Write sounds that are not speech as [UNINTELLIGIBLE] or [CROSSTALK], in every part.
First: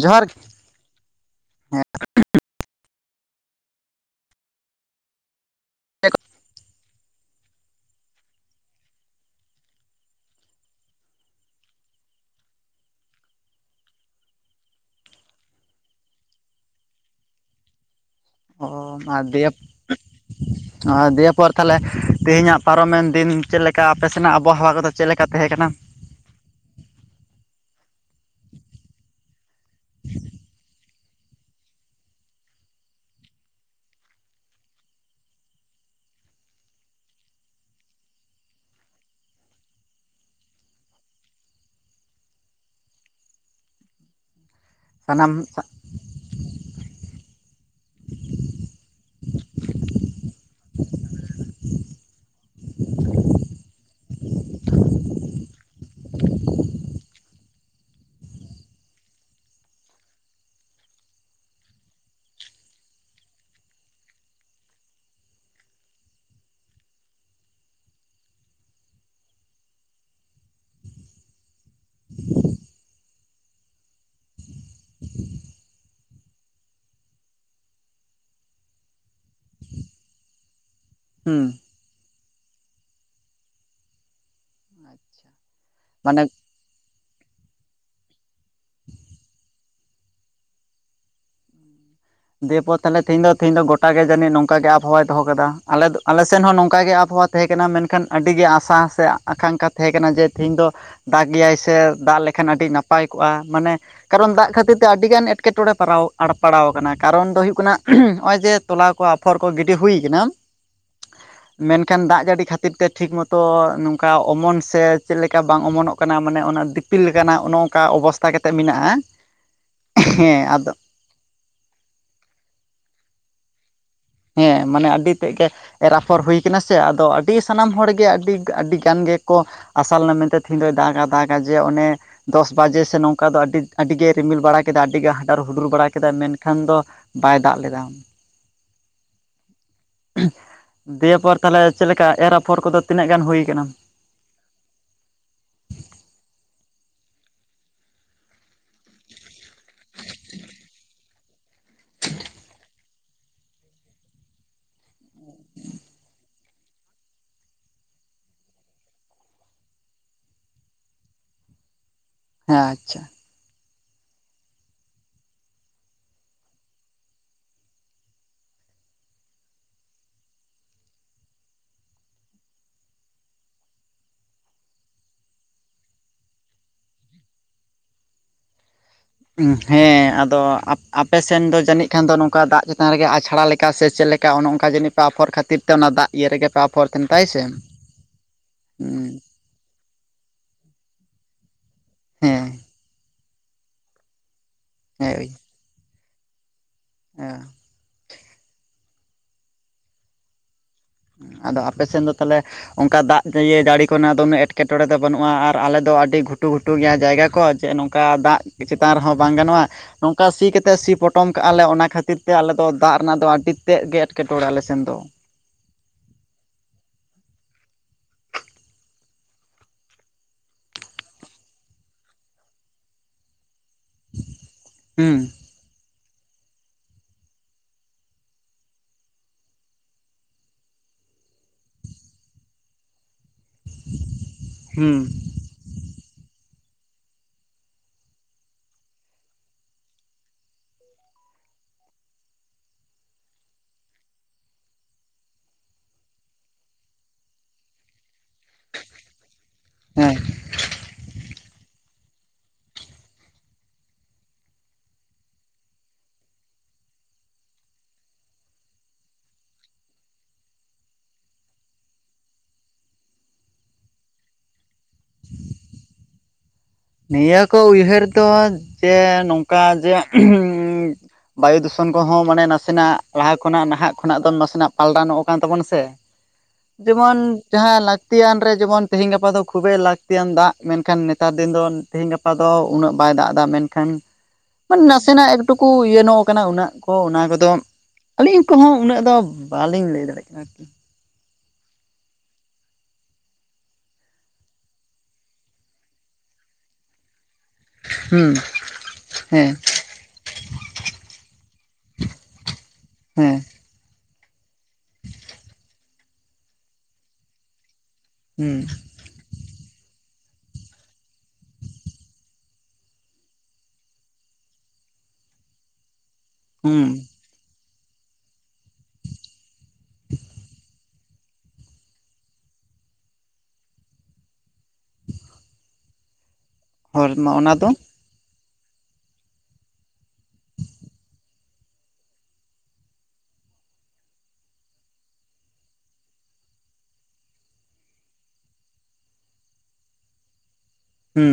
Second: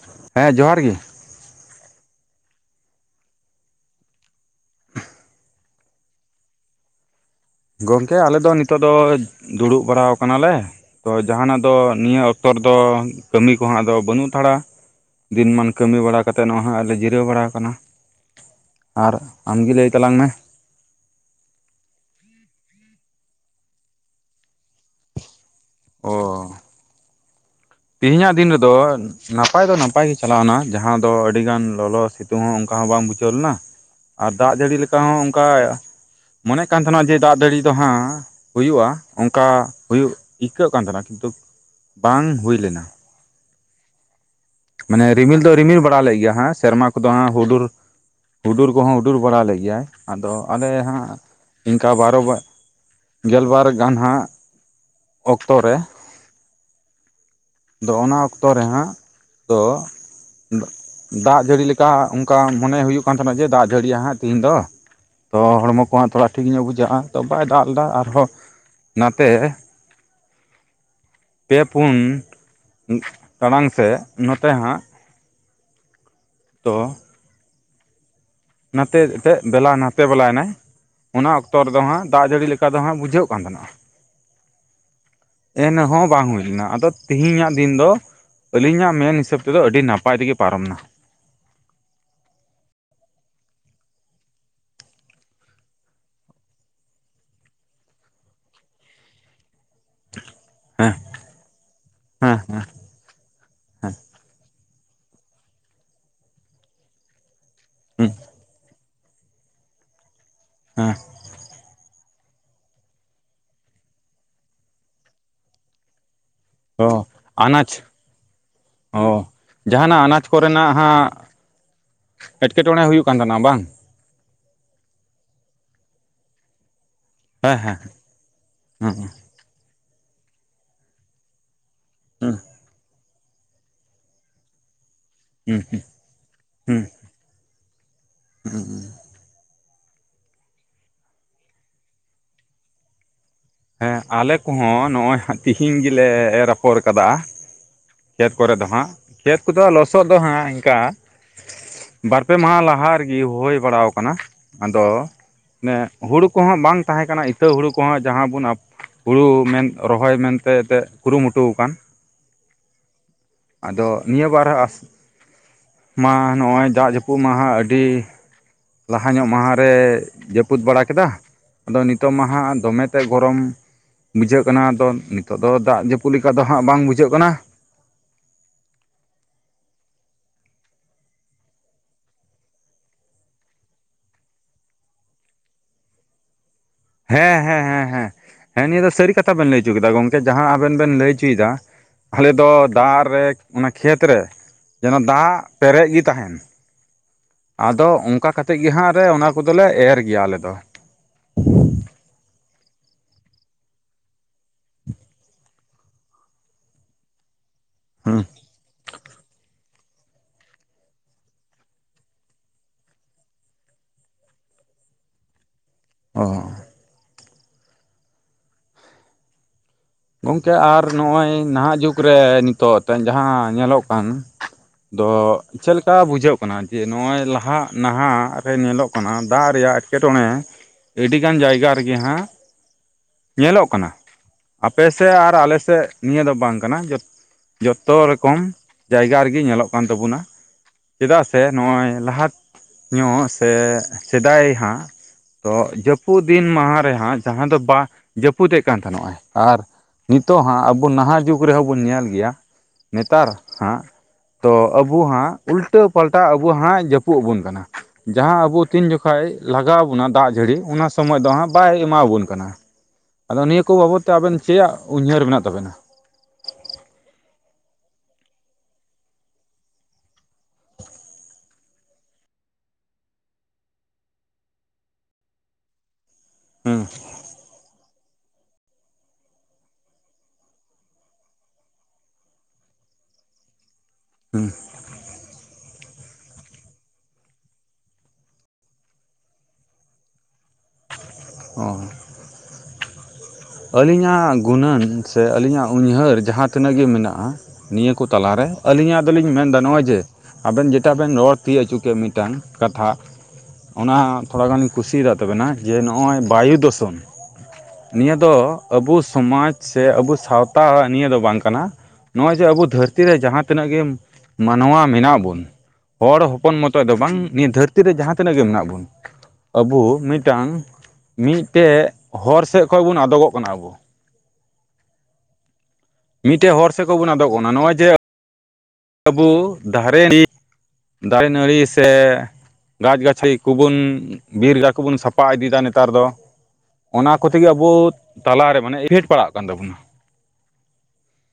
ᱡᱚᱦᱟᱨ ᱜᱮ ᱦᱮᱸ ᱡᱚᱦᱟᱨ ᱜᱤ᱾ ᱦᱮᱸ ᱜᱚᱝᱠᱮ ᱟᱞᱮ ᱫᱚ ᱱᱤᱛᱚᱜ ᱫᱚ ᱫᱩᱲᱩᱵ ᱵᱟᱲᱟ ᱠᱟᱱᱟ ᱞᱮ᱾ ᱛᱚ ᱡᱟᱦᱟᱸᱱᱟᱜ ᱫᱚ ᱱᱤᱭᱟᱹ ᱚᱠᱛᱚ ᱨᱮ ᱫᱚ ᱠᱟᱹᱢᱤ ᱠᱚ ᱦᱚᱸ ᱟᱫᱚ ᱵᱟᱹᱱᱩᱜ ᱦᱟᱛᱟᱲᱟ᱾ ᱫᱤᱱᱢᱟᱱ ᱠᱟᱹᱢᱤ ᱵᱟᱲᱟ ᱠᱟᱛᱮᱫ ᱱᱚᱸᱜᱼᱚᱭ ᱞᱮ ᱡᱤᱨᱟᱹᱣ ᱵᱟᱲᱟᱣ ᱠᱟᱱᱟ᱾ ᱚ ᱟᱨ ᱫᱤᱭᱮ ᱛᱟᱞᱟᱝ ᱢᱮ ᱚ ᱫᱤᱭᱮ ᱯᱚᱨ ᱛᱟᱦᱞᱮ ᱛᱤᱦᱤᱧᱟᱜ ᱯᱟᱨᱚ ᱢᱮᱱ ᱫᱤᱱ ᱪᱮᱫ ᱞᱮᱠᱟ ᱟᱯᱮ ᱥᱮᱱᱟᱜ ᱟᱵᱚ ᱦᱟᱣᱟ ᱠᱚ ᱫᱚ ᱪᱮᱫ ᱞᱮᱠᱟ ᱛᱟᱦᱮᱸ ᱠᱟᱱᱟ? ᱚ᱾ ᱛᱮᱦᱮ ᱧᱟᱜ ᱫᱤᱱ ᱨᱮ ᱫᱚ ᱱᱟᱯᱟᱭ ᱫᱚ ᱱᱟᱯᱟᱭ ᱜᱮ ᱪᱟᱞᱟᱣ ᱮᱱᱟ ᱡᱟᱦᱟᱸ ᱫᱚ ᱟᱹᱰᱤ ᱜᱟᱱ ᱞᱚ ᱞᱚ ᱥᱤ ᱡᱮᱢᱚᱱ ᱚᱝᱠᱟ ᱦᱚᱸ ᱵᱟᱝ ᱵᱩᱪᱷᱟᱹᱣ ᱞᱮᱱᱟ ᱟᱨ ᱫᱟᱜ ᱡᱟᱹᱲᱤ ᱞᱮᱠᱟ ᱦᱚᱸ ᱚᱝᱠᱟ ᱢᱚᱱᱮᱜ ᱠᱟᱱ ᱛᱟᱦᱮᱸᱱᱟ ᱡᱮ ᱫᱟᱜ ᱫᱟᱲᱤ ᱫᱚ ᱦᱟᱸᱜ ᱦᱩᱭᱩᱜᱼᱟ ᱚᱝᱠᱟ ᱦᱩᱭᱩᱜ ᱤᱭᱹᱠᱟᱹᱜ ᱠᱟᱱ ᱛᱟᱦᱮᱸᱱᱟ ᱠᱤᱱᱛᱩ ᱵᱟᱝ ᱦᱩᱭ ᱞᱮᱱᱟ᱾ ᱢᱟᱱᱮ ᱨᱤᱢᱤᱞ ᱥᱟᱱᱟᱢ ᱫᱚ ᱨᱤᱢᱤᱞ ᱵᱟᱲᱟ ᱞᱮᱫ ᱜᱮᱭᱟ ᱦᱟᱸ ᱥᱮᱨᱢᱟ ᱠᱚᱫᱚ ᱦᱟᱸᱜ ᱦᱩᱰᱩᱨ ᱦᱩᱰᱩᱨ ᱠᱚᱦᱚᱸ ᱦᱩᱰᱩᱨ ᱵᱟᱲᱟ ᱞᱮᱫ ᱜᱮᱭᱟᱭ ᱟᱫᱚ ᱟᱞᱮ ᱦᱟᱸᱜ ᱤᱝᱠᱟ ᱵᱟᱨᱚ ᱵᱟ ᱜᱮᱞ ᱵᱟᱨ ᱜᱟᱱ ᱦᱟᱸᱜ ᱚᱠᱛᱚ ᱨᱮ᱾ ᱟᱫᱚ ᱚᱱᱟ ᱚᱠᱛᱚ ᱨᱮ ᱦᱟᱸᱜ ᱛᱚ ᱫᱟᱜ ᱡᱟᱹᱲᱤ ᱞᱮᱠᱟ ᱚᱱᱠᱟ ᱢᱚᱱᱮ ᱦᱩᱭᱩᱜ ᱠᱟᱱ ᱛᱟᱦᱮᱱᱟ, ᱡᱮ ᱫᱟᱸᱜ ᱡᱟᱹᱲᱤᱭᱟᱭ ᱦᱟᱸᱜ ᱛᱤᱦᱤᱧ ᱫᱚ᱾ ᱛᱚ ᱦᱚᱲᱢᱚ ᱠᱚᱦᱚᱸ ᱛᱷᱚᱲᱟ ᱴᱷᱤᱠ ᱧᱚᱜ ᱵᱩᱡᱷᱟᱹᱜᱼᱟ᱾ ᱛᱚ ᱵᱟᱭ ᱫᱟᱜ ᱞᱮᱫᱟ ᱟᱨᱦᱚᱸ, ᱱᱟᱛᱮ ᱯᱮ ᱯᱩᱱ ᱴᱟᱲᱟᱝ ᱥᱮᱫ ᱱᱚᱛᱮ ᱦᱟᱸᱜ ᱛᱚ, ᱱᱟᱛᱮ ᱛᱮᱫ ᱫᱮᱞᱟ ᱱᱟᱛᱮ ᱵᱮᱞᱟᱭᱮᱱᱟᱭ᱾ ᱚᱱᱟ ᱦᱩᱸ ᱚᱠᱛᱚ ᱨᱮᱫᱚ ᱦᱟᱸᱜ, ᱫᱟᱜ ᱡᱟᱹᱲᱤ ᱞᱮᱠᱟ ᱦᱟᱸᱜ ᱵᱩᱡᱷᱟᱹᱜ ᱠᱟᱱ ᱛᱟᱦᱮᱱᱟ᱾ ᱟᱪᱪᱷᱟ᱾ ᱮᱱᱦᱚᱸ ᱵᱟᱝ ᱦᱩᱭ ᱞᱮᱱᱟ᱾ ᱟᱫᱚ ᱛᱤᱦᱤᱧᱟᱜ ᱫᱤᱱ ᱫᱚ ᱟᱹᱞᱤᱧᱟᱜ ᱢᱮᱱ ᱦᱤᱥᱟᱹᱵ ᱛᱮᱫᱚ ᱟᱹᱰᱤ ᱱᱟᱯᱟᱭ ᱛᱮᱜᱮ ᱯᱟᱨᱚᱢ ᱮᱱᱟ᱾ ᱫᱤᱭᱮᱯᱚᱨ ᱛᱟᱦᱚᱞᱮ ᱛᱮᱦᱮᱧ ᱫᱚ ᱛᱮᱦᱮᱧ ᱫᱚ ᱜᱚᱴᱟ ᱜᱮ ᱡᱟᱹᱱᱤᱡ ᱱᱚᱝᱠᱟ ᱜᱮ ᱟᱵᱚᱦᱟᱣᱟᱭ ᱫᱚᱦᱚ ᱠᱟᱫᱚ ᱟᱞᱮᱥᱮᱫ ᱦᱚᱸ ᱱᱚᱝᱠᱟ ᱜᱮ ᱟᱵᱚᱦᱟᱣᱟ ᱛᱟᱦᱮᱸ ᱠᱟᱱᱟ, ᱢᱮᱱᱠᱷᱟᱱ ᱟᱹᱰᱤᱜᱮ ᱟᱥᱟ ᱥᱮ ᱟᱠᱟᱝᱠᱷᱟ ᱛᱟᱦᱮᱸ ᱠᱟᱱᱟ ᱡᱮ ᱛᱤᱦᱤᱧ ᱫᱚ ᱦᱮᱸ ᱫᱟᱜ ᱜᱮᱭᱟᱭ ᱥᱮ ᱫᱟᱜ ᱦᱮᱸ ᱞᱮᱠᱷᱟᱱ ᱦᱮᱸ ᱟᱹᱰᱤ ᱱᱟᱯᱟᱭ ᱠᱚᱜᱼᱟ ᱢᱟᱱᱮ ᱦᱮᱸ ᱠᱟᱨᱚᱱ ᱫᱟᱜ ᱠᱷᱟᱹᱛᱤᱨ ᱛᱮ ᱟᱹᱰᱤᱜᱟᱱ ᱮᱴᱠᱮ ᱠᱮᱴᱚᱬᱮ ᱯᱟᱨᱟᱣ ᱟᱬᱯᱟᱲᱟᱣ ᱠᱟᱱᱟ ᱠᱟᱨᱚᱱ ᱫᱚ ᱦᱩᱭᱩᱜ ᱠᱟᱱᱟ ᱦᱩᱸ ᱦᱚᱜᱼᱚᱭ ᱡᱮ ᱛᱚᱞᱟ ᱠᱚ ᱟᱯᱷᱚᱨ ᱠᱚ ᱜᱤᱰᱤ ᱦᱩᱭ ᱠᱟᱱᱟ᱾ ᱦᱮᱸ, ᱢᱮᱱᱠᱷᱟᱱ ᱫᱟᱜ ᱡᱟᱹᱲᱤ ᱠᱷᱟᱹᱛᱤᱨ ᱛᱮ ᱴᱷᱤᱠ ᱢᱚᱛᱚ ᱱᱚᱝᱠᱟ ᱚᱢᱚᱱ ᱥᱮ ᱪᱮᱫ ᱞᱮᱠᱟ ᱵᱟᱝ ᱚᱢᱚᱱᱚᱜ ᱠᱟᱱᱟ ᱢᱟᱱᱮ ᱚᱱᱟ ᱫᱤᱯᱤᱞ ᱚ ᱞᱮᱠᱟᱱᱟᱜ ᱚᱱᱮ ᱟᱱᱟᱡᱽ ᱚᱱᱠᱟ ᱚᱵᱚᱥᱛᱷᱟ ᱠᱟᱛᱮᱫ ᱢᱮᱱᱟᱜᱼᱟ᱾ ᱚ ᱡᱟᱦᱟᱱᱟᱜ ᱟᱱᱟᱪ ᱦᱮᱸ ᱠᱚᱨᱮᱱᱟᱜ ᱟᱫᱚ ᱦᱟᱸᱜ ᱮᱸᱴᱠᱮᱴᱚᱬᱮ ᱦᱩᱭᱩᱜ ᱠᱟᱱ ᱛᱟᱦᱮᱱᱟ ᱵᱟᱝ? ᱦᱮᱸ ᱢᱟᱱᱮ ᱟᱹᱰᱤ ᱛᱮᱫ ᱜᱮ ᱮᱨᱟᱯᱷᱚᱨ ᱦᱩᱭ ᱠᱟᱱᱟ ᱥᱮ ᱟᱫᱚ ᱟᱹᱰᱤ ᱦᱮᱸ ᱥᱟᱱᱟᱢ ᱦᱮᱸ ᱦᱚᱲᱜᱮ ᱟᱹᱰᱤ ᱟᱹᱰᱤ ᱦᱮᱸ ᱜᱟᱱ ᱜᱮ ᱠᱚ ᱟᱥᱟ ᱞᱮᱱᱟ ᱢᱮᱱᱛᱮ ᱛᱤᱦᱤᱧ ᱫᱚᱭ ᱫᱟᱜᱟ ᱫᱟᱜᱟ ᱡᱮ ᱚᱱᱮ ᱦᱩᱸ ᱫᱚᱥ ᱵᱟᱡᱮ ᱥᱮ ᱱᱚᱝᱠᱟ ᱫᱚ ᱟᱹᱰᱤ ᱟᱹᱰᱤ ᱜᱮᱭ ᱨᱤᱢᱤᱞ ᱵᱟᱲᱟ ᱠᱮᱫᱟ, ᱟᱹᱰᱤ ᱜᱮ ᱦᱟᱰᱟᱨ ᱦᱩᱸ ᱦᱩᱰᱩᱨ ᱵᱟᱲᱟ ᱠᱮᱫᱟ, ᱢᱮᱱᱠᱷᱟᱱ ᱫᱚ ᱵᱟᱭ ᱫᱟᱜ ᱞᱮᱫᱟ᱾ ᱦᱮᱸ, ᱫᱤᱭᱮ ᱯᱚᱨ ᱛᱟᱦᱚᱞᱮ ᱪᱮᱫ ᱞᱮᱠᱟ ᱮᱨ ᱟᱯᱷᱚᱨ ᱠᱚᱫᱚ ᱛᱤᱱᱟᱹᱜ ᱜᱟᱱ ᱦᱩᱭ ᱟᱠᱟᱱᱟ? ᱦᱮᱸ ᱟᱞᱮ ᱠᱚᱦᱚᱸ ᱱᱚᱜᱼᱚᱭ ᱦᱟᱸᱜ ᱛᱤᱦᱤᱧ ᱜᱮᱞᱮ ᱮᱨ ᱟᱯᱷᱚᱨ ᱠᱟᱫᱟ᱾ ᱠᱷᱮᱛ ᱠᱚᱨᱮ ᱫᱚ ᱦᱟᱸᱜ, ᱠᱷᱮᱛ ᱠᱚᱫᱚ ᱞᱚᱥᱚᱫ ᱫᱚ ᱦᱟᱸᱜ ᱤᱱᱠᱟ ᱵᱟᱨᱯᱮ ᱢᱟᱦᱟ ᱞᱟᱦᱟ ᱨᱮᱜᱮ ᱦᱩᱭ ᱵᱟᱲᱟᱣ ᱠᱟᱱᱟ᱾ ᱟᱫᱚ ᱢᱟᱱᱮ ᱦᱩᱲᱩ ᱠᱚᱦᱚᱸ ᱵᱟᱝ ᱛᱟᱦᱮᱸ ᱠᱟᱱᱟ, ᱤᱛᱟᱹ ᱦᱩᱲᱩ ᱠᱚᱦᱚᱸ ᱡᱟᱦᱟᱸ ᱵᱚᱱ ᱟᱯᱷᱚ ᱦᱩᱲᱩ ᱢᱮᱱ ᱨᱚᱦᱚᱭ ᱢᱮᱱᱛᱮ ᱮᱱᱛᱮᱫ ᱠᱩᱨᱩᱢᱩᱴᱩ ᱠᱟᱱ᱾ ᱦᱮᱸ ᱟᱪᱪᱷᱟ᱾ ᱟᱫᱚ ᱱᱤᱭᱟᱹ ᱵᱟᱨ ᱢᱟ ᱱᱚᱜᱼᱚᱭ ᱫᱟᱜ ᱡᱟᱹᱯᱩᱫ ᱢᱟ ᱦᱟᱸᱜ ᱟᱹᱰᱤ ᱞᱟᱦᱟ ᱧᱚᱜ ᱢᱟᱦᱟ ᱨᱮ ᱡᱟᱹᱯᱩᱫ ᱵᱟᱲᱟ ᱠᱮᱫᱟ᱾ ᱟᱫᱚ ᱱᱤᱛᱚᱜ ᱢᱟ ᱦᱟᱸᱜ ᱫᱚᱢᱮ ᱛᱮ ᱜᱚᱨᱚᱢ ᱵᱩᱡᱷᱟᱹᱜ ᱠᱟᱱᱟ, ᱟᱫᱚ ᱱᱤᱛᱚᱜ ᱫᱚ ᱫᱟᱜ ᱡᱟᱹᱯᱩᱫ ᱞᱮᱠᱟ ᱫᱚ ᱦᱟᱸᱜ ᱵᱟᱝ ᱵᱩᱡᱷᱟᱹᱜ ᱠᱟᱱᱟ᱾ ᱦᱮᱸ ᱟᱫᱚ ᱟᱯᱮ ᱥᱮᱱ ᱫᱚ ᱡᱟᱹᱱᱤᱡ ᱠᱷᱟᱱ ᱫᱚ ᱱᱚᱝᱠᱟ ᱫᱟᱜ ᱪᱮᱛᱟᱱ ᱨᱮᱜᱮ ᱟᱪᱷᱲᱟ ᱞᱮᱠᱟ ᱥᱮ ᱪᱮᱫ ᱞᱮᱠᱟ ᱠᱟ ᱚᱱᱮ ᱚᱱᱠᱟ ᱡᱟᱹᱱᱤᱡ ᱯᱮ ᱟᱯᱷᱚᱨ ᱠᱷᱟᱹᱛᱤᱨ ᱛᱮ ᱚᱱᱟ ᱫᱟᱜ ᱤᱭᱟᱹ ᱨᱮᱜᱮ ᱯᱮ ᱟᱯᱷᱚᱨ ᱛᱟᱦᱮᱱ ᱛᱟᱭ ᱥᱮ, ᱦᱮᱸ ᱦᱮᱸ ᱦᱮᱸ ᱦᱮᱸ ᱦᱮᱸ ᱱᱤᱭᱟᱹ ᱫᱚ ᱦᱩᱸ᱾ ᱥᱟᱹᱨᱤ ᱵᱮᱱ ᱞᱟᱹᱭ ᱦᱚᱪᱚ ᱠᱮᱫᱟ ᱜᱚᱝᱠᱮ ᱡᱟᱦᱟᱸ ᱟᱵᱮᱱ ᱵᱮᱱ ᱞᱟᱹᱭ ᱚᱪᱚᱭᱫᱟ ᱟᱞᱮ ᱫᱚ ᱫᱟᱜ ᱨᱮ ᱚᱱᱟ ᱠᱷᱮᱛ ᱨᱮ ᱡᱮᱱᱚ ᱫᱟᱜ ᱯᱮᱨᱮᱡ ᱜᱮ ᱛᱟᱦᱮᱱ᱾ ᱦᱮᱸ, ᱟᱫᱚ ᱚᱱᱠᱟ ᱠᱟᱛᱮᱜ ᱜᱮ ᱦᱟᱸᱜ ᱨᱮ ᱚᱱᱟ ᱠᱚᱫᱚᱞᱮ ᱮᱨ ᱜᱮᱭᱟ ᱟᱞᱮᱫᱚ᱾ ᱟᱫᱚ ᱟᱯᱮᱥᱮᱱ ᱫᱚ ᱛᱟᱦᱚᱞᱮ ᱚᱱᱠᱟ ᱫᱟᱜ ᱤᱭᱟᱹ ᱡᱟᱹᱲᱤ ᱠᱚᱨᱮ ᱱᱟᱜ ᱦᱚᱸ ᱫᱚᱢᱮ ᱮᱴᱠᱮᱴᱚᱬᱮ ᱫᱚ ᱵᱟᱹᱱᱩᱜᱼᱟ᱾ ᱟᱨ ᱟᱞᱮ ᱫᱚ ᱟᱹᱰᱤ ᱜᱷᱩᱴᱩ ᱜᱷᱩᱴᱩ ᱜᱮᱭᱟ ᱡᱟᱭᱜᱟ ᱠᱚ᱾ ᱪᱮᱫ ᱱᱚᱝᱠᱟ ᱦᱮᱸ ᱫᱟᱜ ᱪᱮᱛᱟᱱ ᱨᱮᱦᱚᱸ ᱵᱟᱝ ᱜᱟᱱᱚᱜᱼᱟ ᱾ ᱱᱚᱝᱠᱟ ᱥᱤ ᱠᱟᱛᱮᱫ ᱥᱤ ᱯᱚᱴᱚᱢ ᱠᱟᱜᱼᱟ ᱞᱮ ᱚᱱᱟ ᱠᱷᱟᱹᱛᱤᱨ ᱛᱮ ᱟᱞᱮ ᱫᱚ ᱫᱟᱜ ᱨᱮᱱᱟᱜ ᱫᱚ ᱟᱹᱰᱤ ᱛᱮᱫ ᱜᱮ ᱮᱴᱠᱮᱴᱚᱬᱮ ᱟᱞᱮ ᱥᱮᱱ ᱫᱚ ᱾ ᱚ ᱜᱚᱝᱠᱮ ᱟᱨ ᱱᱚᱜᱼᱚᱭ ᱱᱟᱦᱟᱜ ᱡᱩᱜᱽ ᱨᱮ ᱱᱤᱛᱚᱜ ᱛᱮᱦᱮᱧ ᱡᱟᱦᱟᱸ ᱧᱮᱞᱚᱜ ᱠᱟᱱ, ᱫᱚᱻ ᱦᱩᱸ ᱪᱮᱫ ᱞᱮᱠᱟ ᱵᱩᱡᱷᱟᱹᱜ ᱠᱟᱱᱟ? ᱡᱮ ᱱᱚᱜᱼᱚᱭ ᱞᱟᱦᱟᱜ ᱱᱟᱦᱟᱜ ᱨᱮ ᱧᱮᱞᱚᱜ ᱠᱟᱱᱟ ᱫᱟᱜ ᱨᱮᱭᱟᱜ ᱮᱸᱴᱠᱮᱴᱚᱬᱮ ᱾ ᱟᱹᱰᱤᱜᱟᱱ ᱡᱟᱭᱜᱟ ᱨᱮᱜᱮ ᱦᱟᱸᱜ ᱧᱮᱞᱚᱜ ᱠᱟᱱᱟ ᱾ ᱦᱩᱸ ᱟᱯᱮᱥᱮᱫ ᱟᱨ ᱟᱞᱮ ᱥᱮᱫ ᱱᱤᱭᱟᱹ ᱫᱚ ᱵᱟᱝ ᱠᱟᱱᱟ, ᱡᱚᱛᱚ ᱨᱚᱠᱚᱢ ᱡᱟᱭᱜᱟ ᱨᱮᱜᱮ ᱧᱮᱞᱚᱜ ᱠᱟᱱ ᱛᱟᱵᱚᱱᱟ ᱾ ᱪᱮᱫᱟᱜ ᱥᱮ ᱱᱚᱜᱼᱚᱭ ᱞᱟᱦᱟ ᱧᱚᱜ ᱥᱮ ᱥᱮᱫᱟᱭ ᱦᱟᱸᱜ, ᱛᱚ ᱡᱟᱹᱯᱩᱫ ᱫᱤᱱ ᱢᱟᱦᱟ ᱨᱮᱦᱟᱸᱜ ᱡᱟᱦᱟᱸ ᱫᱚ ᱵᱟ ᱡᱟᱹᱯᱩᱫᱮ ᱠᱟᱱ ᱛᱟᱦᱮᱱᱚᱜᱼᱟᱭ ᱾ ᱟᱨ ᱦᱮᱸ ᱱᱤᱛᱚᱜ ᱦᱟᱸᱜ ᱟᱵᱚ ᱱᱟᱦᱟᱜ ᱡᱩᱜᱽ ᱨᱮᱦᱚᱸ ᱵᱚᱱ ᱧᱮᱞ ᱜᱮᱭᱟ ᱱᱮᱛᱟᱨ ᱦᱟᱸᱜ ᱛᱩ ᱟᱵᱚ ᱦᱟᱸᱜ ᱩᱞᱴᱟᱹ ᱯᱟᱞᱴᱟ ᱟᱵᱚ ᱦᱟᱸᱜ ᱡᱟᱹᱯᱩᱫ ᱟᱵᱚᱱ ᱠᱟᱱᱟ ᱾ ᱡᱟᱦᱟᱸ ᱟᱵᱚ ᱛᱤᱱ ᱡᱚᱠᱷᱷᱟ ᱞᱟᱜᱟᱣ ᱵᱚᱱᱟ ᱫᱟᱜ ᱡᱟᱹᱲᱤ ᱚᱱᱟ ᱥᱚᱢᱚᱭ ᱫᱚ ᱦᱟᱸᱜ ᱵᱟᱭ ᱮᱢᱟᱵᱚᱱ ᱠᱟᱱᱟ ᱾ ᱟᱫᱚ ᱱᱤᱭᱟᱹ ᱠᱚ ᱵᱟᱵᱚᱫ ᱛᱮ ᱟᱵᱮᱱ ᱪᱮᱫᱭᱟᱜ ᱩᱭᱦᱟᱹᱨ ᱢᱮᱱᱟᱜ ᱛᱟᱵᱮᱱᱟ? ᱱᱤᱭᱟᱹ ᱠᱚ ᱩᱭᱦᱟᱹᱨ ᱫᱚ ᱪᱮ ᱱᱚᱝᱠᱟ ᱡᱮ ᱵᱟᱭᱩ ᱫᱷᱩᱥᱚᱱ ᱠᱚᱦᱚᱸ ᱢᱟᱱᱮ ᱱᱟᱥᱮᱱᱟᱜ ᱞᱟᱦᱟ ᱠᱷᱚᱱᱟᱜ ᱱᱟᱦᱟᱜ ᱠᱷᱚᱱᱟᱜ ᱫᱚ ᱱᱟᱥᱮᱱᱟᱜ ᱯᱟᱞᱴᱟᱣ ᱱᱚᱜ ᱠᱟᱱ ᱛᱟᱵᱚᱱᱼᱟ ᱥᱮ ᱾ ᱦᱮᱸ ᱡᱮᱢᱚᱱ ᱡᱟᱦᱟᱸ ᱞᱟᱹᱠᱛᱤᱭᱟᱱ ᱨᱮ ᱡᱮᱢᱚᱱ ᱛᱮᱦᱮᱧ ᱜᱟᱯᱟ ᱫᱚ ᱠᱷᱩᱵᱮ ᱞᱟᱹᱠᱛᱤᱭᱟᱱ ᱫᱟᱜ ᱢᱮᱱᱠᱷᱟᱱ ᱱᱮᱛᱟᱨ ᱫᱤᱱ ᱫᱚ ᱛᱤᱦᱤᱧ ᱜᱟᱯᱟ ᱫᱚ ᱩᱱᱟᱹᱜ ᱵᱟᱭ ᱫᱟᱜ ᱮᱫᱟ ᱢᱮᱱᱠᱷᱟᱱ ᱦᱮᱸ ᱢᱟᱱᱮ ᱱᱟᱥᱮᱱᱟᱜ ᱮᱠᱴᱩᱠᱩ ᱤᱭᱟᱹ ᱱᱚᱜ ᱠᱟᱱᱟ ᱩᱱᱟᱹᱜ ᱠᱚ ᱚᱱᱟ ᱠᱚᱫᱚ ᱟᱹᱞᱤᱧ ᱠᱚᱦᱚᱸ ᱩᱱᱟᱹᱜ ᱫᱚ ᱵᱟᱞᱤᱧ ᱞᱟᱹᱭ ᱫᱟᱲᱮᱜ ᱠᱟᱱᱟ ᱟᱨᱠᱤ᱾ ᱚ ᱟᱹᱞᱤᱧᱟᱜ ᱜᱩᱱᱟᱹᱱ ᱥᱮ ᱟᱹᱞᱤᱧᱟᱜ ᱩᱭᱦᱟᱹᱨ ᱡᱟᱦᱟᱸ ᱛᱤᱱᱟᱹᱜ ᱜᱮ ᱢᱮᱱᱟᱜᱼᱟ᱾ ᱱᱤᱭᱟᱹ ᱠᱚ ᱦᱩᱸ ᱛᱟᱞᱟᱨᱮ ᱟᱹᱞᱤᱧᱟᱜ ᱫᱚᱞᱤᱧ ᱦᱮᱸ ᱢᱮᱱᱫᱟ ᱱᱚᱜᱼᱚᱭ ᱡᱮ ᱟᱵᱮᱱ ᱡᱮᱴᱟ ᱵᱮᱱ ᱨᱚᱲ ᱛᱤᱭ ᱚᱪᱚ ᱠᱮᱫ ᱢᱤᱫᱴᱟᱝ ᱠᱟᱛᱷᱟ ᱦᱮᱸ ᱚᱱᱟ ᱛᱷᱚᱲᱟ ᱜᱟᱱᱤᱧ ᱠᱩᱥᱤᱭᱟᱠᱟᱫ ᱛᱟᱵᱮᱱᱟ ᱡᱮ ᱱᱚᱜ ᱚᱭ ᱵᱟᱭᱩ ᱫᱷᱩᱥᱚᱱ ᱱᱤᱭᱟᱹ ᱫᱚ ᱦᱩᱸ ᱟᱵᱚ ᱥᱚᱢᱟᱡ ᱥᱮ ᱟᱵᱚ ᱥᱟᱶᱛᱟ ᱱᱤᱭᱟᱹ ᱫᱚ ᱵᱟᱝ ᱠᱟᱱᱟ᱾ ᱱᱚᱜᱼᱚᱭ ᱡᱮ ᱟᱵᱚ ᱫᱷᱟᱹᱨᱛᱤ ᱨᱮ ᱡᱟᱦᱟᱸ ᱛᱤᱱᱟᱹᱜ ᱜᱮ ᱢᱟᱱᱣᱟ ᱢᱮᱱᱟᱜ ᱵᱚᱱ, ᱦᱚᱲ ᱦᱚ ᱯᱚᱱ ᱢᱚᱛᱚᱡ ᱦᱩᱸ ᱫᱚ ᱵᱟᱝ ᱱᱤᱭᱟᱹ ᱫᱷᱟᱹᱨᱛᱤ ᱨᱮ ᱡᱟᱦᱟᱸ ᱛᱤᱱᱟᱹᱜ ᱜᱮ ᱢᱮᱱᱟᱜ ᱵᱚᱱ᱾ ᱟᱵᱚ ᱢᱤᱫᱴᱟᱝ ᱢᱤᱫᱴᱮᱡ ᱦᱚᱨ ᱥᱮᱫ ᱠᱷᱚᱱᱚᱡ ᱵᱚᱱ ᱟᱫᱚᱜᱚᱜ ᱠᱟᱱᱟ ᱟᱵᱚ᱾ ᱢᱤᱫᱴᱮᱡ ᱦᱚᱨ ᱥᱮᱫ ᱠᱷᱚᱡ ᱦᱚᱲ ᱵᱚᱱ ᱢᱟ ᱟᱫᱚᱜ ᱠᱟᱱᱟ ᱚᱱᱟ ᱫᱚ ᱱᱚᱜᱼᱚᱭ ᱡᱮ ᱟᱵᱚ ᱫᱷᱟᱨᱮ ᱫᱟᱨᱮ, ᱱᱟᱹᱲᱤ ᱥᱮ ᱜᱟᱪᱷ-ᱜᱟᱪᱷᱟᱭ ᱠᱚᱵᱚᱱ ᱵᱤᱨ ᱠᱚᱵᱚᱱ ᱥᱟᱯᱷᱟ ᱤᱫᱤᱭᱮᱫᱟ ᱱᱮᱛᱟᱨ ᱫᱚ᱾ ᱚᱱᱟ ᱠᱚᱛᱮᱜᱮ ᱟᱵᱚ ᱛᱟᱞᱟᱨᱮ ᱢᱟᱱᱮ ᱮᱯᱷᱮᱠᱴ ᱯᱟᱲᱟᱜ ᱠᱟᱱ ᱛᱟᱵᱚᱱᱟ ᱾ ᱦᱩᱸ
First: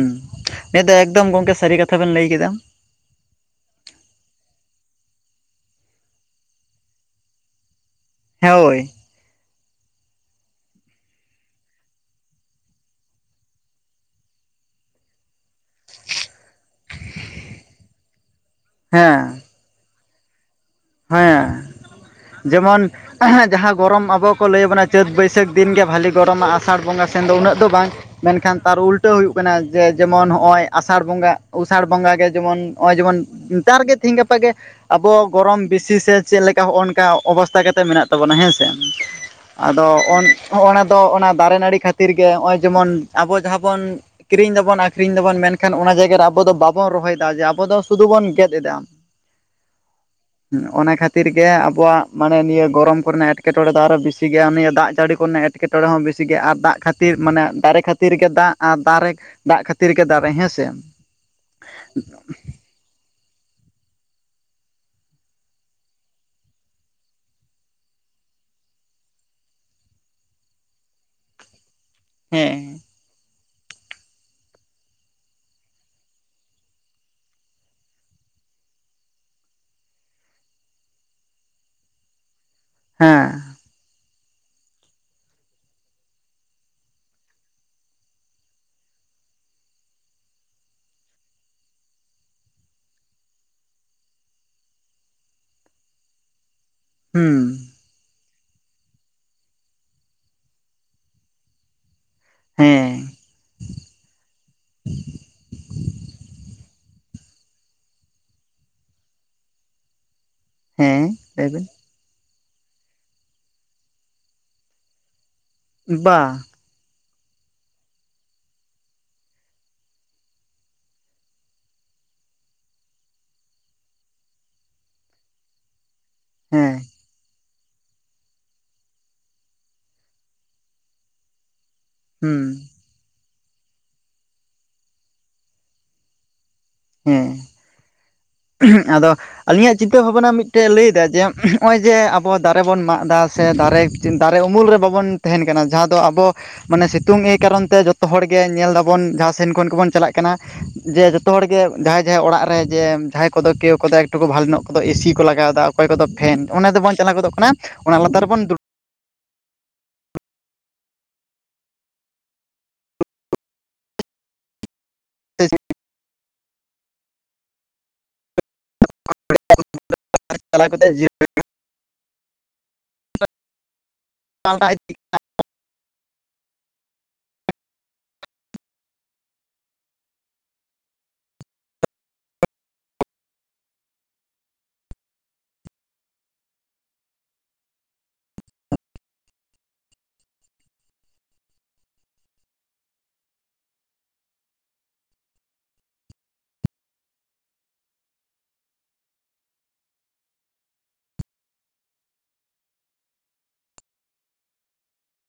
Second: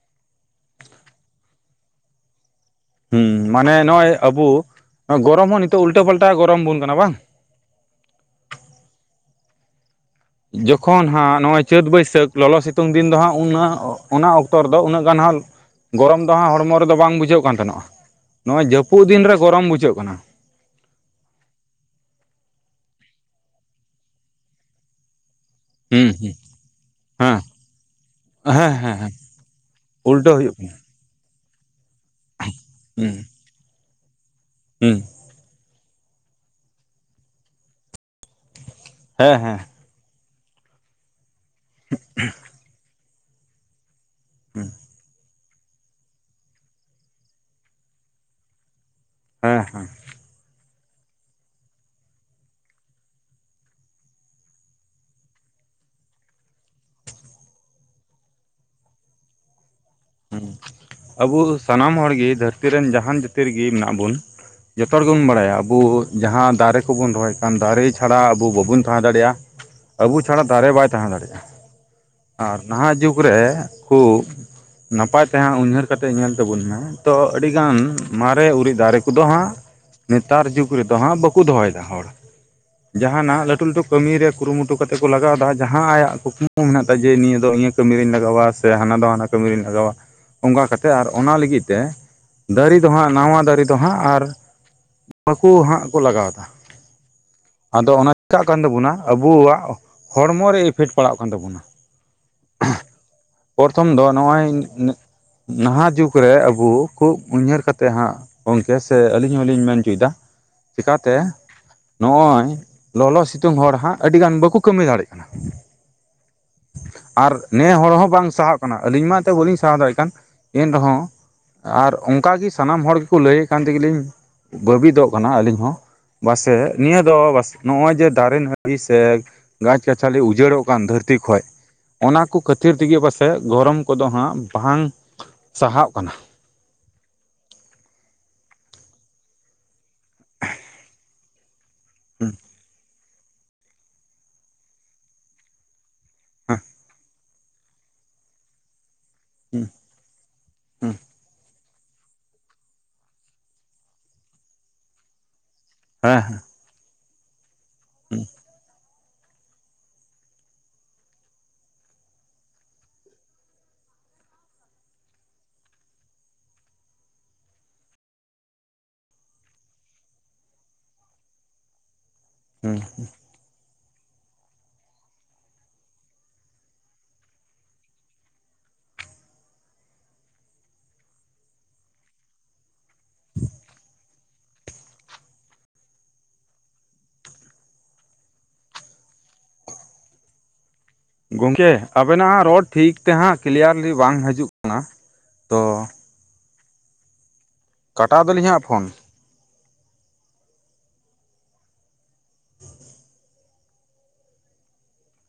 ᱱᱤᱭᱟᱹ ᱫᱚ ᱮᱠᱫᱚᱢ ᱜᱚᱝᱠᱮ ᱥᱟᱹᱨᱤ ᱠᱟᱛᱷᱟ ᱵᱮᱱ ᱞᱟᱹᱭ ᱠᱮᱫᱟ᱾ ᱦᱮᱸ, ᱢᱟᱱᱮ ᱱᱚᱜ ᱚᱭ ᱟᱵᱚ ᱜᱚᱨᱚᱢ ᱦᱚᱸ ᱱᱤᱛᱚᱜ ᱩᱞᱴᱟᱹ ᱯᱟᱞᱴᱟ ᱜᱚᱨᱚᱢ ᱵᱚᱱ ᱠᱟᱱᱟ ᱵᱟᱝ? ᱦᱮᱸᱭᱳᱭ ᱾ ᱡᱚᱠᱷᱚᱱ ᱦᱟᱸᱜ ᱱᱚᱜᱼᱚᱭ ᱪᱟᱹᱛ, ᱵᱟᱹᱭᱥᱟᱹᱠᱷ ᱞᱚᱞᱚ ᱥᱤᱛᱩᱝ ᱫᱤᱱ ᱫᱚ ᱦᱟᱸᱜ ᱩᱱᱟᱹᱜ ᱚᱱᱟ ᱚᱠᱛᱚ ᱨᱮᱫᱚ ᱩᱱᱟᱹᱜ ᱜᱟᱱ ᱦᱟᱸᱜ ᱜᱚᱨᱚᱢ ᱫᱚ ᱦᱟᱸᱜ ᱦᱚᱲᱢᱚ ᱨᱮᱫᱚ ᱵᱟᱝ ᱵᱩᱡᱷᱟᱹᱜ ᱠᱟᱱ ᱛᱟᱦᱮᱱᱚᱜᱼᱟ, ᱱᱚᱣᱟᱜᱼᱚᱭ ᱡᱟᱹᱯᱩᱫ ᱫᱤᱱ ᱨᱮ ᱦᱮᱸ ᱜᱚᱨᱚᱢ ᱵᱩᱡᱷᱟᱹᱜ ᱠᱟᱱᱟ᱾ ᱦᱮᱸ ᱡᱮᱢᱚᱱ ᱡᱟᱦᱟᱸ ᱜᱚᱨᱚᱢ ᱟᱵᱚ ᱠᱚ ᱞᱟᱹᱭ ᱟᱵᱚᱱᱟ ᱪᱟᱹᱛ, ᱵᱟᱹᱭ ᱥᱟᱹᱠ ᱫᱤᱱ ᱜᱮ ᱦᱩᱸ ᱵᱟᱹᱞᱮ ᱦᱩᱸ ᱜᱚᱨᱚᱢᱟ ᱟᱥᱟᱲ ᱵᱚᱸᱜᱟ ᱥᱮᱱ ᱫᱚ ᱦᱮᱸ ᱩᱱᱟᱹᱜ ᱫᱚ ᱵᱟᱝ᱾ ᱢᱮᱱᱠᱷᱟᱱ ᱦᱮᱸ ᱛᱟᱨ ᱦᱮᱸ ᱦᱮᱸ ᱩᱞᱴᱟᱹ ᱦᱩᱭᱩᱜ ᱠᱟᱱᱟ ᱡᱮ ᱡᱮᱢᱚᱱ ᱩᱞᱴᱟᱹ ᱦᱩᱭᱩᱜ ᱱᱚᱜᱼᱚᱭ ᱠᱟᱱᱟ ᱟᱥ ᱥᱟᱲ ᱵᱚᱸᱜᱟ ᱟᱥᱟᱲ ᱵᱚᱸᱜᱟ ᱜᱮ ᱡᱮᱢᱚᱱ ᱱᱚᱜᱼᱚᱭ ᱦᱩᱸ ᱡᱮᱢᱚᱱ ᱱᱮᱛᱟᱨ ᱜᱮ ᱛᱤᱦᱤᱧ ᱜᱟᱯᱟᱮ ᱦᱩᱸ ᱟᱵᱚ ᱜᱚᱨᱚᱢ ᱵᱤᱥᱤ ᱥᱮ ᱪᱮᱫ ᱞᱮᱠᱟ ᱦᱚᱸᱜᱼᱚ ᱚᱱᱠᱟ ᱚᱵᱚᱥᱛᱟ ᱠᱟᱛᱮᱜ ᱢᱮᱱᱟᱜ ᱛᱟᱵᱚᱱᱟ ᱦᱮᱸᱥᱮ, ᱦᱮᱸ ᱦᱮᱸ ᱟᱫᱚ ᱚᱱ ᱦᱚᱸᱜᱼᱚ ᱱᱚᱣᱟ ᱫᱚ ᱚᱱᱟ ᱫᱟᱨᱮ ᱱᱟᱹᱲᱤ ᱠᱷᱟᱹᱛᱤᱨ ᱜᱮ, ᱦᱚᱸᱜᱼᱚᱭ ᱡᱮᱢᱚᱱ ᱟᱵᱚ ᱡᱟᱦᱟᱸ ᱵᱚᱱ ᱠᱤᱨᱤᱧ ᱮᱫᱟ ᱦᱮᱸ ᱵᱚᱱ ᱟᱹᱠᱷᱨᱤᱧ ᱮᱫᱟ ᱵᱚᱱ ᱢᱮᱱᱠᱷᱟᱱ ᱚᱱᱟ ᱡᱟᱭᱜᱟ ᱨᱮ ᱟᱵᱚ ᱫᱚ ᱵᱟᱵᱚᱱ ᱨᱚᱦᱚᱭᱮᱫᱟ ᱡᱮ ᱟᱵᱚ ᱫᱚ ᱥᱩᱫᱩ ᱵᱚᱱ ᱜᱮᱫ ᱮᱫᱟ᱾ ᱦᱮᱸ ᱦᱮᱸ, ᱦᱩᱸ ᱚᱱᱟ ᱠᱷᱟᱹᱛᱤᱨ ᱜᱮ ᱟᱵᱚᱣᱟᱜ ᱢᱟᱱᱮ ᱱᱤᱭᱟᱹ ᱜᱚᱨᱚᱢ ᱠᱚᱨᱮᱱᱟᱜ ᱮᱴᱠᱮᱼᱴᱚᱬᱮ ᱫᱚ ᱟᱨᱦᱚᱸ ᱵᱤᱥᱤ ᱜᱮᱭᱟ ᱩᱱᱤᱭᱟᱹ ᱫᱟᱜ ᱡᱟᱹᱲᱤ ᱠᱚᱨᱮᱱᱟᱜ ᱮᱴᱠᱮ ᱠᱮ ᱴᱚᱬᱮ ᱦᱚᱸ ᱵᱮᱥᱤ ᱜᱮ ᱟᱨ ᱫᱟᱜ ᱠᱷᱟᱹᱛᱤᱨ ᱢᱟᱱᱮ ᱫᱟᱨᱮ ᱠᱷᱟᱹᱛᱤᱨ ᱜᱮ ᱫᱟᱜ ᱟᱨ ᱫᱟᱨᱮ ᱫᱟᱜ ᱠᱷᱟᱹᱛᱤᱨ ᱜᱮ ᱫᱟᱨᱮ ᱦᱮᱸ ᱦᱮᱸᱥᱮ, [UNINTELLIGIBLE] ᱛᱤ ᱨᱮᱱ ᱡᱟᱦᱟᱸᱱ ᱡᱟᱹᱛᱤ ᱨᱮᱜᱮ ᱢᱮᱱᱟᱜ ᱵᱳᱱ ᱡᱚᱛᱚ ᱦᱚᱲ ᱜᱮ ᱵᱩᱱ ᱵᱟᱰᱟᱭᱟ ᱟᱵᱩ ᱡᱟᱦᱟᱸ ᱫᱟᱨᱮ ᱠᱚᱵᱩᱱ ᱨᱚᱦᱚᱭ ᱟᱠᱟᱜᱼᱟ, ᱚᱱᱟ ᱫᱟᱨᱮ ᱪᱷᱟᱲᱟ ᱟᱵᱩ ᱵᱟᱵᱩᱱ ᱛᱟᱦᱮᱸ ᱫᱟᱲᱮᱭᱟᱜᱼᱟ, ᱟᱵᱩ ᱪᱷᱟᱲᱟ ᱫᱟᱨᱮ ᱵᱟᱭ ᱛᱟᱦᱮᱸ ᱫᱟᱲᱮᱭᱟᱜᱼᱟ ᱟᱨ ᱦᱮᱸ ᱱᱟᱦᱟᱸᱜ ᱡᱩᱜᱽ ᱨᱮ ᱩᱸᱠᱩ ᱱᱟᱯᱟᱭ ᱛᱮᱦᱟᱸᱜ ᱩᱧᱦᱟᱹᱨ ᱠᱟᱛᱮᱜ ᱧᱮᱞ ᱛᱟᱵᱩᱱ ᱢᱮ, ᱛᱚ ᱟᱹᱰᱤᱜᱟᱱ ᱢᱟᱨᱮ ᱩᱨᱤᱡᱽ ᱫᱟᱨᱮ ᱠᱚᱫᱚ ᱦᱟᱸᱜ ᱱᱮᱛᱟᱨ ᱡᱩᱜᱽ ᱨᱮᱫᱚ ᱦᱟᱸᱜ ᱵᱟᱹᱠᱩ ᱫᱚᱦᱚᱭᱮᱫᱟ ᱦᱚᱲ, ᱦᱮᱸ ᱡᱟᱦᱟᱸᱱᱟᱜ ᱞᱟᱹᱴᱩ ᱞᱟᱹᱴᱩ ᱠᱟᱹᱢᱤ ᱨᱮ ᱠᱩᱨᱩ ᱢᱩᱴᱩ ᱠᱚᱛᱮ ᱠᱚ ᱞᱟᱜᱟᱣ ᱮᱫᱟ, ᱡᱟᱦᱟᱸ ᱟᱭᱟᱜ ᱠᱩᱠᱢᱩ ᱢᱮᱱᱟᱜ ᱛᱟᱭ, ᱡᱮ ᱱᱤᱭᱟᱹ ᱫᱚ ᱤᱭᱟᱹ ᱠᱟᱹᱢᱤ ᱨᱤᱧ ᱞᱟᱜᱟᱣᱟ ᱥᱮ ᱦᱟᱱᱟ ᱫᱚ ᱦᱟᱱᱟ ᱠᱟᱹᱢᱤ ᱨᱤᱧ ᱞᱟᱜᱟᱣᱟ, ᱚᱸᱠᱟ ᱠᱟᱛᱮᱜ ᱟᱨ ᱚᱱᱟ ᱞᱟᱹᱜᱤᱫ ᱛᱮ ᱫᱟᱨᱤ ᱫᱚ ᱦᱟᱸᱜ ᱱᱟᱣᱟ ᱫᱟᱨᱤ ᱫᱚ ᱦᱟᱸᱜ ᱟᱨ ᱵᱟᱹᱠᱩ ᱦᱟᱸᱜ ᱠᱚ ᱞᱟᱜᱟᱣ ᱮᱫᱟ᱾ ᱦᱩᱸ, ᱟᱫᱚ ᱚᱱᱟ [UNINTELLIGIBLE] ᱠᱟᱜ ᱠᱟᱱ ᱛᱟᱹᱵᱩᱱᱟ ᱟᱹᱵᱩᱣᱟᱜ ᱦᱚᱲᱢᱚ ᱨᱮ ᱤᱯᱷᱮᱠᱴ ᱯᱟᱲᱟᱜ ᱠᱟᱱ ᱛᱟᱵᱩᱱᱟ᱾ ᱦᱮᱸ ᱯᱚᱨᱛᱷᱚᱢ ᱫᱚ ᱱᱚᱜᱼᱚᱭ ᱤᱧ ᱱᱤᱡ ᱱᱟᱦᱟᱸᱜ ᱡᱩᱜᱽ ᱨᱮ ᱟᱹᱵᱩ ᱠᱷᱩᱵ ᱩᱭᱦᱟᱹᱨ ᱠᱟᱛᱮᱜ ᱦᱟᱸᱜ ᱜᱚᱝᱠᱮ ᱥᱮ ᱟᱹᱞᱤᱧ ᱦᱚᱸᱞᱤᱧ ᱢᱮᱱ ᱚᱪᱚ ᱭᱮᱫᱟ ᱪᱮᱠᱟ ᱛᱮ ᱦᱮᱸ ᱞᱟᱹᱭ ᱵᱤᱱ ᱱᱚᱜᱼᱚᱭ ᱞᱚᱞᱚ ᱥᱤᱛᱩᱝ ᱦᱚᱲ ᱦᱟᱸᱜ ᱟᱹᱰᱤ ᱜᱟᱱ ᱵᱟᱹᱠᱩ ᱠᱟᱹᱢᱤ ᱫᱟᱲᱮᱜ ᱠᱟᱱᱟ᱾ ᱵᱟᱝ, ᱟᱨ ᱱᱮ ᱦᱚᱲ ᱦᱚᱸ ᱵᱟᱝ ᱥᱟᱦᱟᱣᱼᱚᱜ ᱠᱟᱱᱟ, ᱟᱹᱞᱤᱧ ᱢᱟ ᱮᱱᱛᱮ ᱵᱟᱹᱞᱤᱧ ᱥᱟᱦᱟᱣ ᱫᱟᱲᱮᱜ ᱠᱟᱱ ᱮᱱ ᱨᱮᱦᱚᱸ ᱟᱨ ᱚᱸᱠᱟ ᱜᱤ ᱥᱟᱱᱟᱢ ᱦᱚᱲ ᱜᱮᱠᱚ ᱞᱟᱹᱭᱼ ᱮᱜ ᱠᱟᱱ ᱛᱮᱜᱤ ᱞᱤᱧ ᱵᱟᱹᱵᱤᱫᱚᱜ ᱠᱟᱱᱟ ᱟᱹᱞᱤᱧ ᱦᱚᱸ, ᱵᱟ ᱥᱮ ᱦᱮᱸ ᱱᱤᱭᱟᱹ ᱫᱚ ᱵᱟᱥᱮ ᱱᱚᱜᱼᱚᱭ ᱡᱮ ᱫᱟᱨᱮ ᱱᱟᱹᱲᱤ ᱥᱮ ᱜᱟᱪ- ᱜᱟᱪᱷᱟᱞᱤ ᱩᱡᱟᱹᱲᱚᱜ ᱠᱟᱱ ᱫᱷᱟᱹᱨᱛᱤ ᱠᱷᱚᱡ ᱚᱱᱟ ᱠᱚ ᱦᱩᱸ ᱠᱟᱹᱛᱤᱨ ᱛᱮᱜᱮ ᱯᱟᱥᱮᱡ ᱜᱚᱨᱚᱢ ᱠᱚᱫᱚ ᱦᱟᱸᱜ ᱵᱟᱝ ᱥᱟᱦᱟᱣᱼᱚᱜ ᱠᱟᱱᱟ᱾ ᱦᱮᱸ, [UNINTELLIGIBLE] ᱟᱫᱚ ᱟᱹᱞᱤᱧᱟᱜ ᱪᱤᱛᱟᱹ ᱵᱷᱟᱵᱽᱱᱟ ᱢᱤᱫᱴᱟᱹᱜ ᱮ ᱞᱟᱹᱭ ᱮᱫᱟ, ᱡᱮ [UNINTELLIGIBLE] ᱦᱚᱸᱜᱼᱚᱭ ᱡᱮ ᱟᱵᱚ ᱫᱟᱨᱮ ᱵᱚᱱ ᱢᱟᱜ ᱮᱫᱟ, ᱥᱮ ᱫᱟᱨᱮᱻᱡᱽ ᱫᱟᱨᱮ ᱩᱢᱩᱞ ᱨᱮ ᱵᱟᱵᱚᱱ ᱛᱟᱦᱮᱱ ᱠᱟᱱᱟ, ᱡᱟᱦᱟᱸ ᱫᱚ ᱟᱵᱚ ᱢᱟᱱᱮ ᱥᱤᱛᱩᱝ ᱮ ᱠᱟᱨᱚᱱ ᱛᱮ ᱡᱚᱛ ᱛᱚ ᱦᱚᱲ ᱜᱮ ᱧᱮᱞ ᱮᱫᱟ ᱵᱚᱱ ᱡᱟᱦᱟᱸ ᱥᱮᱱ ᱠᱷᱚᱱ ᱜᱮᱵᱚᱱ ᱪᱟᱞᱟᱜ ᱠᱟᱱᱟ, ᱡᱮ ᱡᱚᱛᱚ ᱦᱚᱲ ᱜᱮ ᱡᱟᱦᱟᱸᱭ ᱡᱟᱦᱟᱸᱭ ᱚᱲᱟᱜ ᱨᱮ ᱡᱮ ᱡᱟᱦᱟᱸᱭ ᱠᱚᱫᱚ ᱠᱮᱣ ᱠᱚᱫᱟ ᱮᱠᱴᱩ ᱠᱚ ᱵᱷᱟᱜᱮ ᱱᱚᱜ ᱠᱚᱫᱚ ᱮ ᱥᱤ ᱠᱚ ᱞᱟᱜᱟᱣ ᱮᱫᱟ ᱚᱠᱚᱭ ᱠᱚᱫᱚ ᱦᱮᱸ ᱯᱷᱮᱱ, ᱚᱱᱟ ᱫᱚᱸ ᱵᱟᱝ ᱪᱟᱸᱞᱟᱶ ᱜᱚᱸᱫᱚᱸᱜ ᱠᱟᱱᱟ, ᱚᱱᱟ ᱞᱟᱸᱛᱟᱨ ᱨᱮᱸᱵᱚᱱ ᱫᱩᱲᱩ- [UNINTELLIGIBLE] [UNINTELLIGIBLE] ᱪᱟᱞᱟᱣ ᱠᱟᱛᱮ [UNINTELLIGIBLE] ᱩᱸ ᱦᱩᱸ, [UNINTELLIGIBLE] ᱯᱟᱞᱴᱟ ᱤᱫᱤᱜ [UNINTELLIGIBLE] ᱜᱚᱝᱠᱮ ᱟᱵᱮᱱᱟ ᱦᱟᱸᱜ ᱨᱚᱲ ᱴᱷᱤᱠ ᱛᱮ ᱦᱟᱸᱜ ᱠᱮᱞᱭᱟᱨᱞᱤ ᱵᱟᱝ ᱦᱟᱹᱡᱩᱜ ᱠᱟᱱᱟ, ᱛᱚ ᱠᱟᱴᱟᱣ ᱮᱫᱟ ᱞᱤᱧ ᱦᱟᱸᱜ ᱯᱷᱳᱱ᱾ [INAUDIBLE]